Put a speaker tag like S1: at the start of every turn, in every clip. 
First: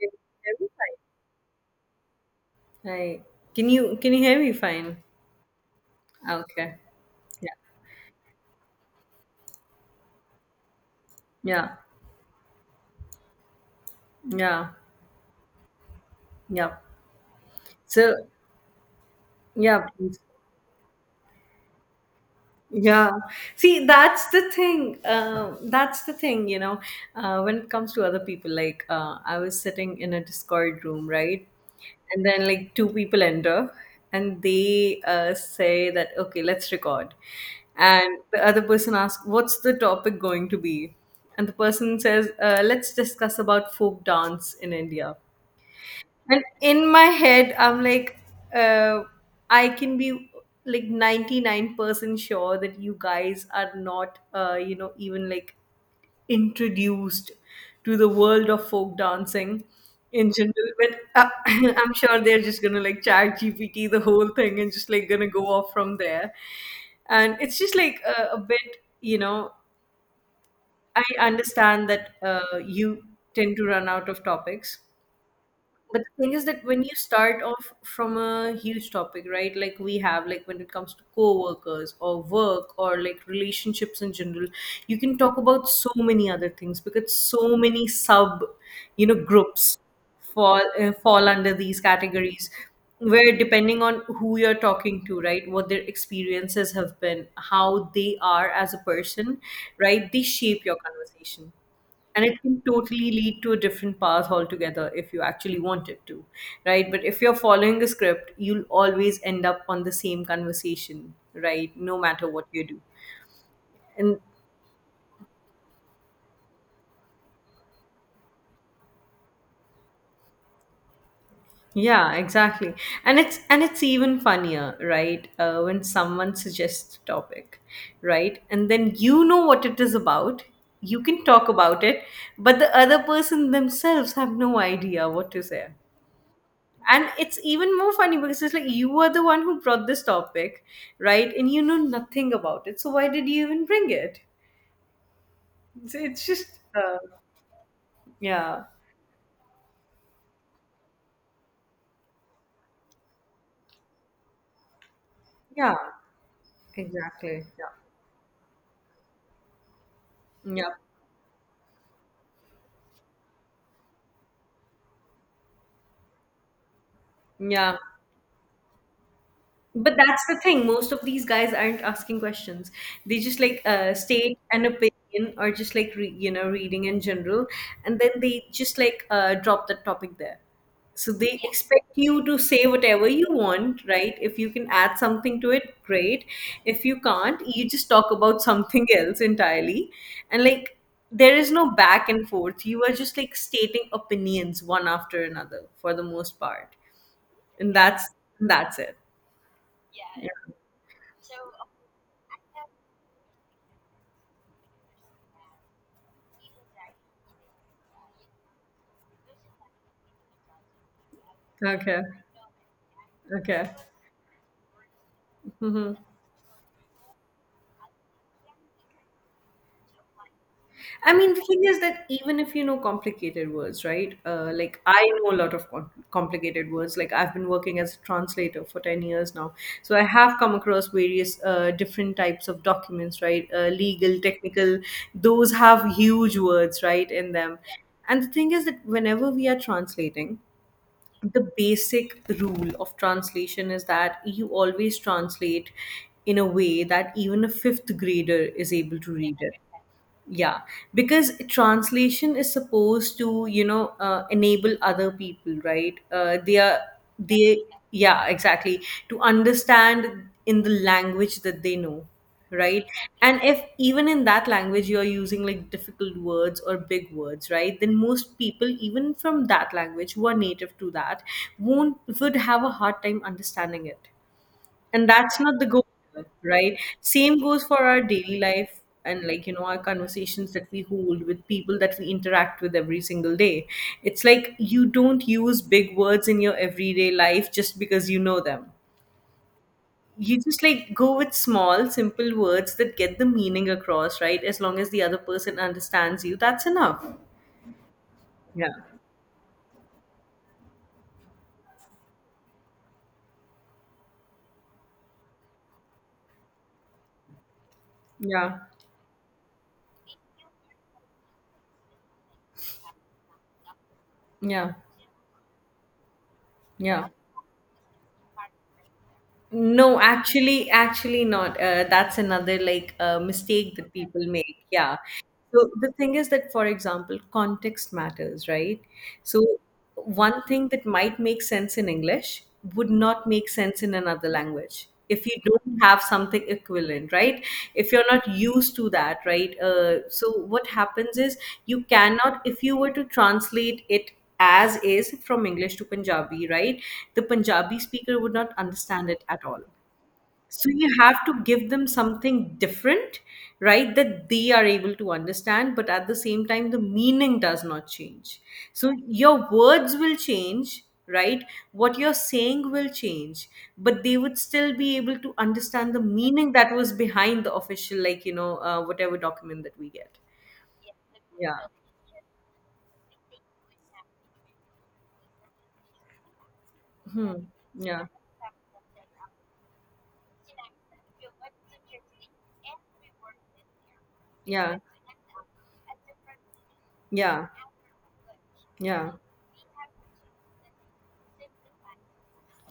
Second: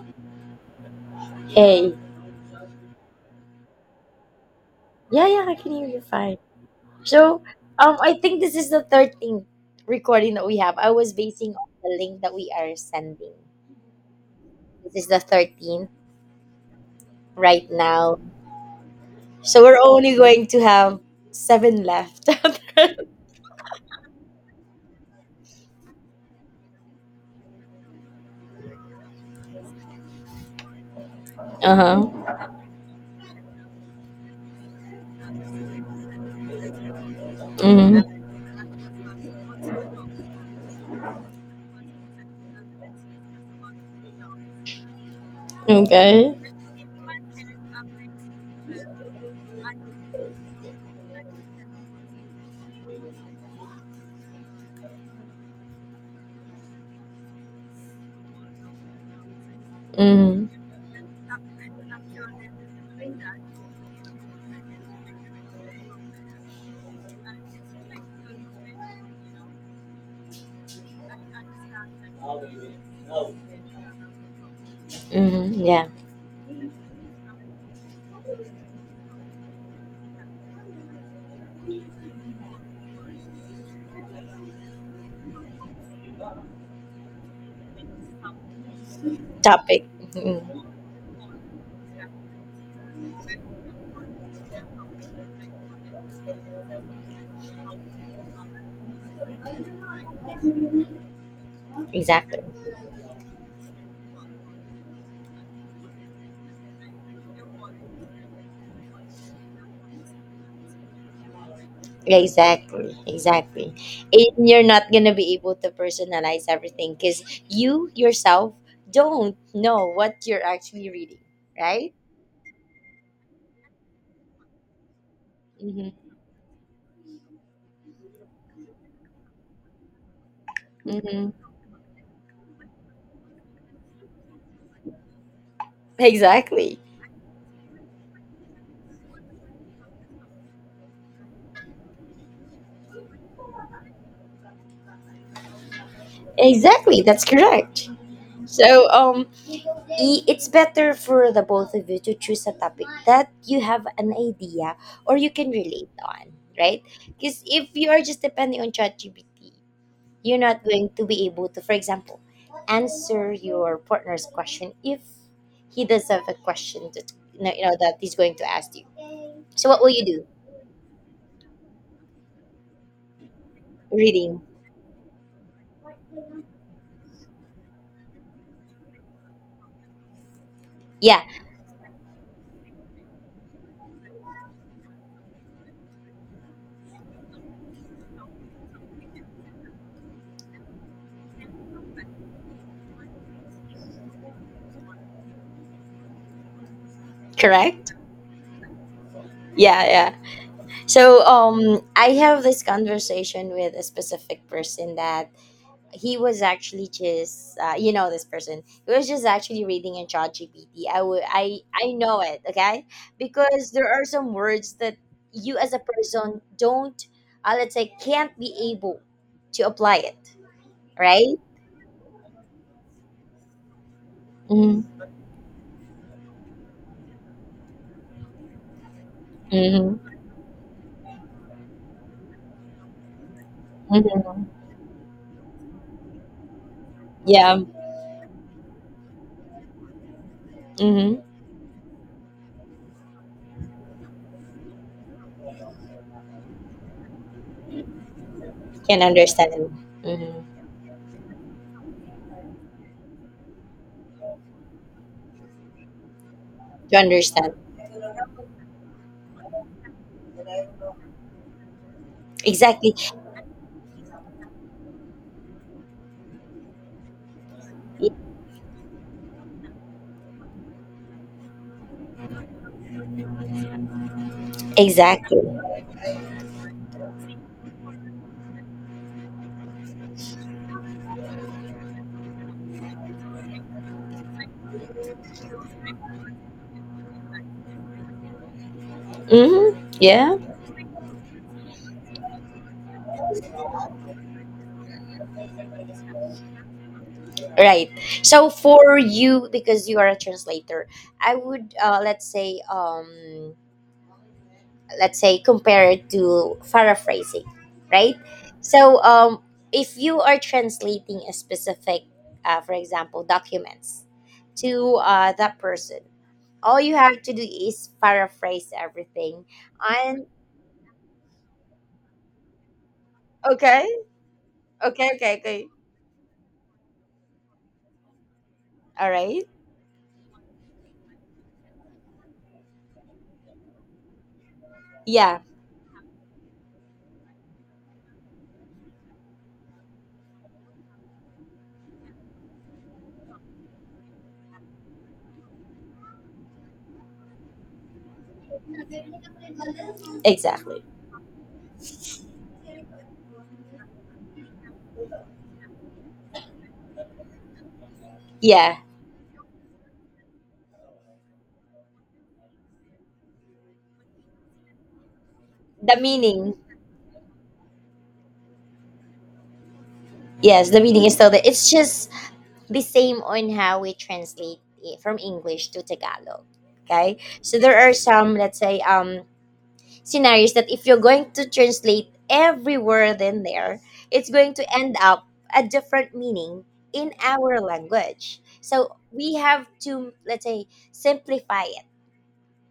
S1: Can you hear me fine?
S2: Hey,
S1: Hi. Can you hear me fine?
S2: yeah, yeah, I can hear you fine.
S1: Okay.
S2: So,
S1: Yeah.
S2: I think this is the 13th recording that we have. I was basing on
S1: Yeah.
S2: the link that we are sending.
S1: Yeah.
S2: This is the 13th
S1: Yeah.
S2: right
S1: So
S2: now. So we're
S1: yeah,
S2: only
S1: please.
S2: going to have seven left.
S1: Yeah. See, that's the thing. That's the thing, when it comes to other people, like I was sitting in a Discord room, right?
S2: Uh-huh.
S1: And then like two people enter and they say that, okay, let's record.
S2: Hmm.
S1: And the other person asks, what's the topic going to be? And the person says, let's discuss about folk dance in India.
S2: Okay.
S1: And in my head, I'm like, uh, I can be like 99% sure that you guys are not, even like introduced to the world of folk dancing in
S2: Hmm.
S1: general. But I'm sure they're just gonna like chat GPT the whole thing and just like gonna go off from there. And it's just like a bit, I understand that you tend to run out of topics,
S2: Hmm. Yeah.
S1: but the thing is that when you start off from a huge topic, right? Like we have, like when it comes to co-workers or work or like relationships in general, you can talk about so many other things because so many groups
S2: Topic.
S1: fall
S2: Hmm.
S1: fall under these categories, where depending on who you're talking to, right, what their experiences have been, how they are as a person, right, they shape your conversation, and
S2: Exactly.
S1: it can totally lead to a different path altogether if you actually want it to, right? But if you're following a script, you'll always end up on the same conversation, right, no matter what you do.
S2: Exactly, exactly.
S1: And
S2: And you're not gonna be able to personalize everything because you yourself don't know what you're actually reading, right?
S1: yeah, exactly. And it's, and it's even funnier, right, when
S2: Mm-hmm.
S1: someone suggests a topic, right, and then you know what it is about, you can
S2: Mm-hmm.
S1: talk about it, but the other person themselves have no idea what to say.
S2: Exactly,
S1: And it's even more funny because it's like you were the one who brought this topic, right, and you know nothing about it, so why did you even bring it? It's just uh,
S2: exactly. That's correct.
S1: yeah,
S2: So, um, it's better for the both of you to choose a topic that you have an idea or you can
S1: yeah
S2: relate on, right? Because
S1: exactly.
S2: if
S1: Yeah,
S2: you are just depending on ChatGPT, you're not
S1: yeah,
S2: going to be able to, for example, answer your partner's question if he does have a question that you know
S1: yeah.
S2: that he's going to ask you. So what will
S1: But
S2: you
S1: that's
S2: do?
S1: the thing. Most of these guys aren't asking questions. They just like state
S2: Reading.
S1: an opinion or just like reading in general, and then they just like drop the topic there. So
S2: Yeah,
S1: they expect you to say whatever you want, right? If you can add something to it, great. If you can't, you just talk about something else entirely, and like there is no back and forth. You are just like stating opinions one after another for the most part, and
S2: correct.
S1: that's it.
S2: Yeah, yeah. I have this conversation with a specific person that he was actually just you know this person he was just actually reading in ChatGPT. I would I
S1: Okay.
S2: know it. Okay, because
S1: Okay.
S2: there are some words that you as a
S1: Mhm.
S2: person don't, let's say, can't be able to apply it,
S1: I mean,
S2: right?
S1: the thing is that even if you know complicated words, right? Like
S2: Mm-hmm.
S1: I know a lot of complicated words. Like I've been working as a translator for 10 years now,
S2: Mm-hmm.
S1: so I have come across various different types of documents, right? Legal,
S2: Mm-hmm.
S1: technical. Those have huge words, right, in
S2: Yeah.
S1: them. And the thing is that whenever we are translating,
S2: Mm-hmm.
S1: the basic rule of translation is that you always translate in a way that even a fifth grader is able
S2: Can
S1: to read
S2: understand.
S1: it,
S2: Mm-hmm.
S1: yeah, because translation is supposed to enable other people, right, they are,
S2: To understand.
S1: they, yeah exactly, to understand in the language that they know, right.
S2: Exactly,
S1: And if even in that language you're using like difficult words or big words, right, then most people even from that language who are native to that won't would have a hard time understanding it, and
S2: exactly.
S1: that's not the goal, right. Same goes for our daily life and like our conversations that we hold with people that we interact with every single day. It's like you don't use big words in your everyday life just because you know them.
S2: Mm-hmm. Yeah.
S1: You just like go with small simple words that get the meaning across, right, as long as the other person understands you, that's enough.
S2: Right. So
S1: Yeah,
S2: for you, because you are a translator, I would, let's say, compare it to paraphrasing, right?
S1: yeah,
S2: So um if you are translating a specific, for example, documents
S1: yeah,
S2: to, that person, all you
S1: yeah.
S2: have to do is paraphrase everything.
S1: No,
S2: And
S1: actually, not, that's another like mistake
S2: okay,
S1: that people make, yeah.
S2: okay.
S1: So the thing is that, for example, context matters, right?
S2: All
S1: So
S2: right.
S1: one thing that might make sense in English would not make sense in another language if you
S2: Yeah.
S1: don't have something equivalent, right? If you're not used to that, right? So what happens is you cannot, if you were to translate it as is from English to Punjabi, right? The Punjabi speaker would not understand it at all. So
S2: Exactly.
S1: you have to give them something different, right? That they are able to understand, but at the same time, the meaning does not change.
S2: Yeah.
S1: So your words will change, right? What you're saying will change, but they would still be able to understand
S2: The
S1: the
S2: meaning.
S1: meaning that was behind the official, like, whatever document that we get.
S2: Yes, the meaning is still there.
S1: Yeah.
S2: It's just the same on how we translate from English to Tagalog. Okay,
S1: Hmm.
S2: so there are
S1: Yeah.
S2: some, let's say, scenarios that if you're going to translate every word in there, it's going to
S1: Yeah.
S2: end up a different meaning in
S1: Yeah.
S2: our language. So
S1: Yeah.
S2: we have to, let's say, simplify it.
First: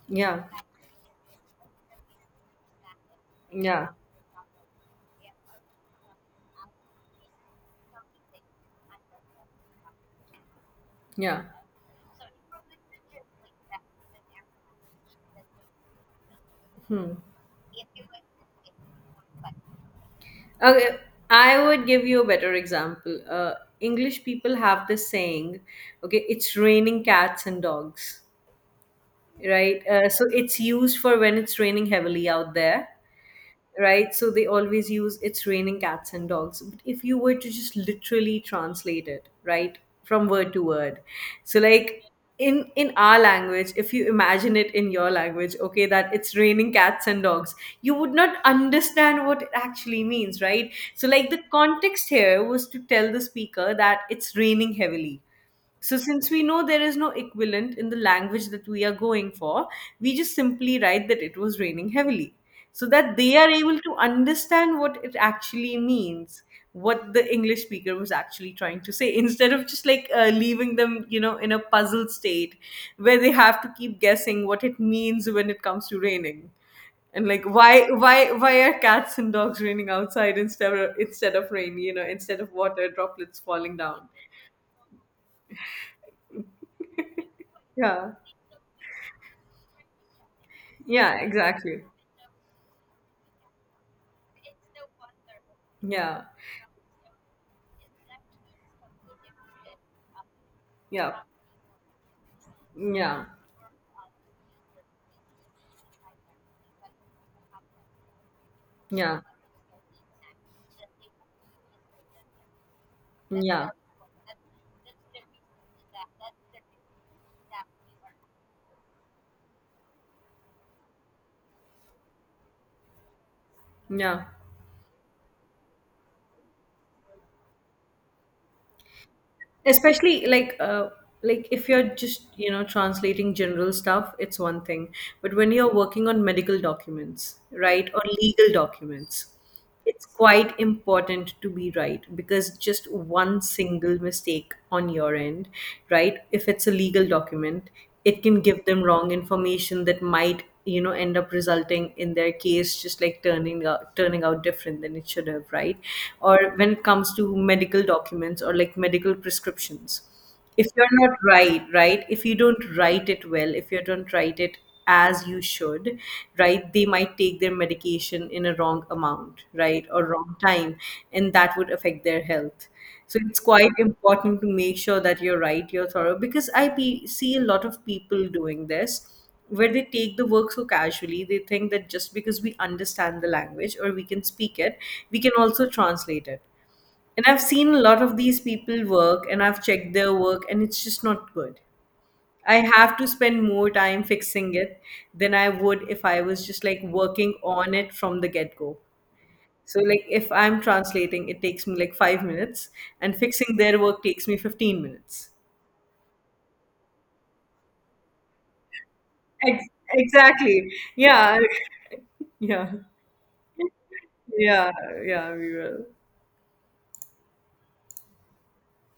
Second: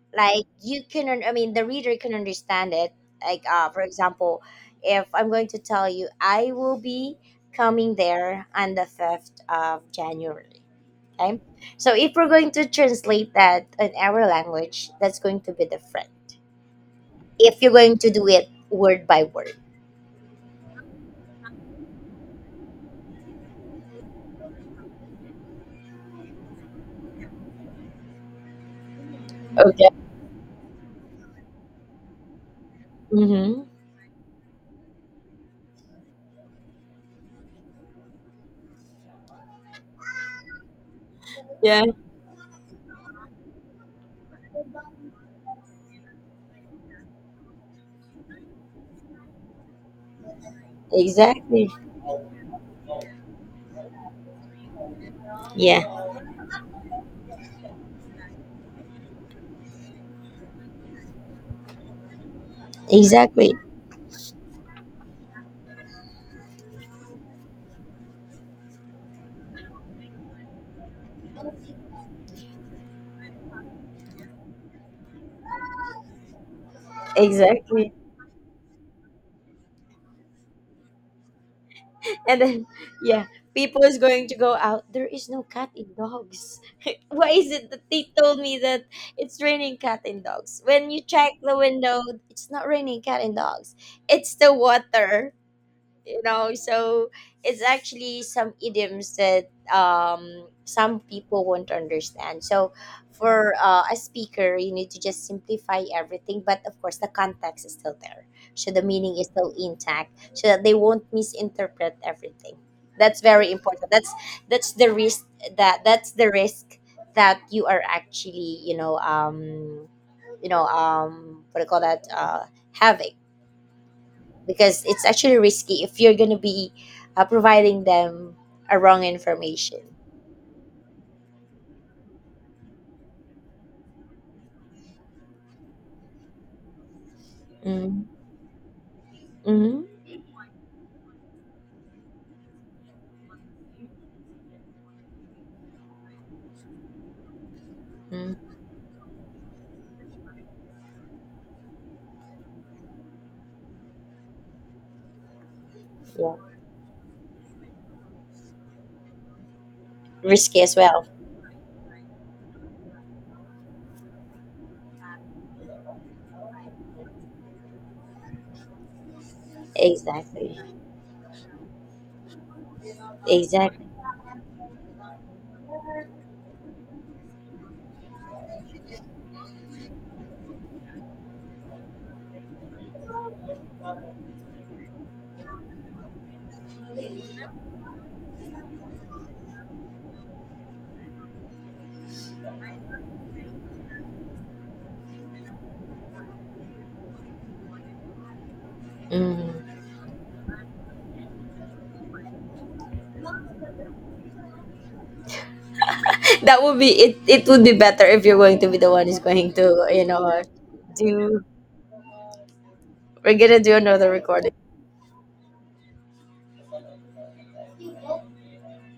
S1: Yeah.
S2: Like you can, I mean, the reader can understand it. Like, for
S1: Yeah,
S2: example, if I'm going to tell you, I will be coming there on the 5th of January. Okay.
S1: yeah.
S2: So if we're going to translate that in our language, that's going to be different.
S1: Hmm.
S2: If you're going to do it word by word.
S1: Okay, I would give you a better example. English people have this saying, okay, it's raining cats and dogs, right?
S2: Okay.
S1: So it's used for when it's raining heavily out there,
S2: Mm-hmm.
S1: right? So they always use it's raining cats and dogs. But if you were to just literally translate it, right, from word to word, so
S2: Yeah.
S1: like in our language, if you imagine it in your language, okay, that it's raining cats and dogs, you would not understand what it actually means, right? So like the
S2: Exactly.
S1: context here was to tell the speaker that it's raining heavily.
S2: Yeah.
S1: So, since we know there is no equivalent in the language that we are going for, we just simply write that it was raining heavily so that they are
S2: Exactly.
S1: able to understand what it actually means, what the English speaker was actually trying to say, instead of just like leaving them, in a puzzled state where they have to keep guessing what it means when it comes to raining. And like,
S2: Exactly.
S1: why are cats and dogs raining outside instead of rain? You know, instead
S2: And
S1: of
S2: then
S1: water
S2: yeah,
S1: droplets falling
S2: people is
S1: down.
S2: going to go out. There is no cat in dogs. Why is it that they
S1: Yeah.
S2: told me that it's raining cat and dogs? When you
S1: Yeah,
S2: check the
S1: exactly.
S2: window, it's not raining cat and dogs. It's the water. You
S1: Yeah,
S2: know, so it's actually some idioms that some
S1: yeah,
S2: people won't understand. So
S1: yeah,
S2: for, a speaker, you need to just simplify everything, but of course the context is still there, so the meaning
S1: yeah,
S2: is still intact, so that they won't misinterpret everything. That's very
S1: yeah,
S2: important. That's the risk that's the risk that you are actually, you know, um, you know, um, what do you call that, having,
S1: yeah.
S2: because it's actually risky if you're going to be providing them a wrong information.
S1: Especially like if you're just translating general stuff, it's one thing, but when you're working on medical documents, right, or
S2: Mm.
S1: legal documents,
S2: Mm-hmm.
S1: it's quite important to be right, because just one single mistake on your end, right, if it's a legal document, it
S2: Mm.
S1: can give them wrong information that might end up resulting in their case just like turning out different than it should have, right?
S2: Yeah,
S1: Or when it comes to medical documents or like medical prescriptions,
S2: risky
S1: if
S2: as
S1: you're
S2: well.
S1: not right, right, if you don't write it well, if you don't write it as you should, right, they might take their medication in a wrong amount, right, or wrong
S2: Exactly.
S1: time, and that would affect their health. So it's quite
S2: Exactly.
S1: important to make sure that you're right, you're thorough, because I see a lot of people doing this where they take the work so casually. They think that just because we understand the language or we can speak it, we can also translate it. And I've seen a lot of these people work, and I've checked their work, and it's just not good. I have to spend more time fixing it than I would if I was just like working on it from the get-go.
S2: Mm.
S1: So like if I'm translating, it takes me like 5 minutes, and fixing their work takes me 15 minutes.
S2: That would be it. It would be better if you're going to be the one who's going
S1: Ex-
S2: to, you know,
S1: exactly, yeah.
S2: do.
S1: Yeah.
S2: We're gonna do another recording.
S1: Yeah, yeah, we will.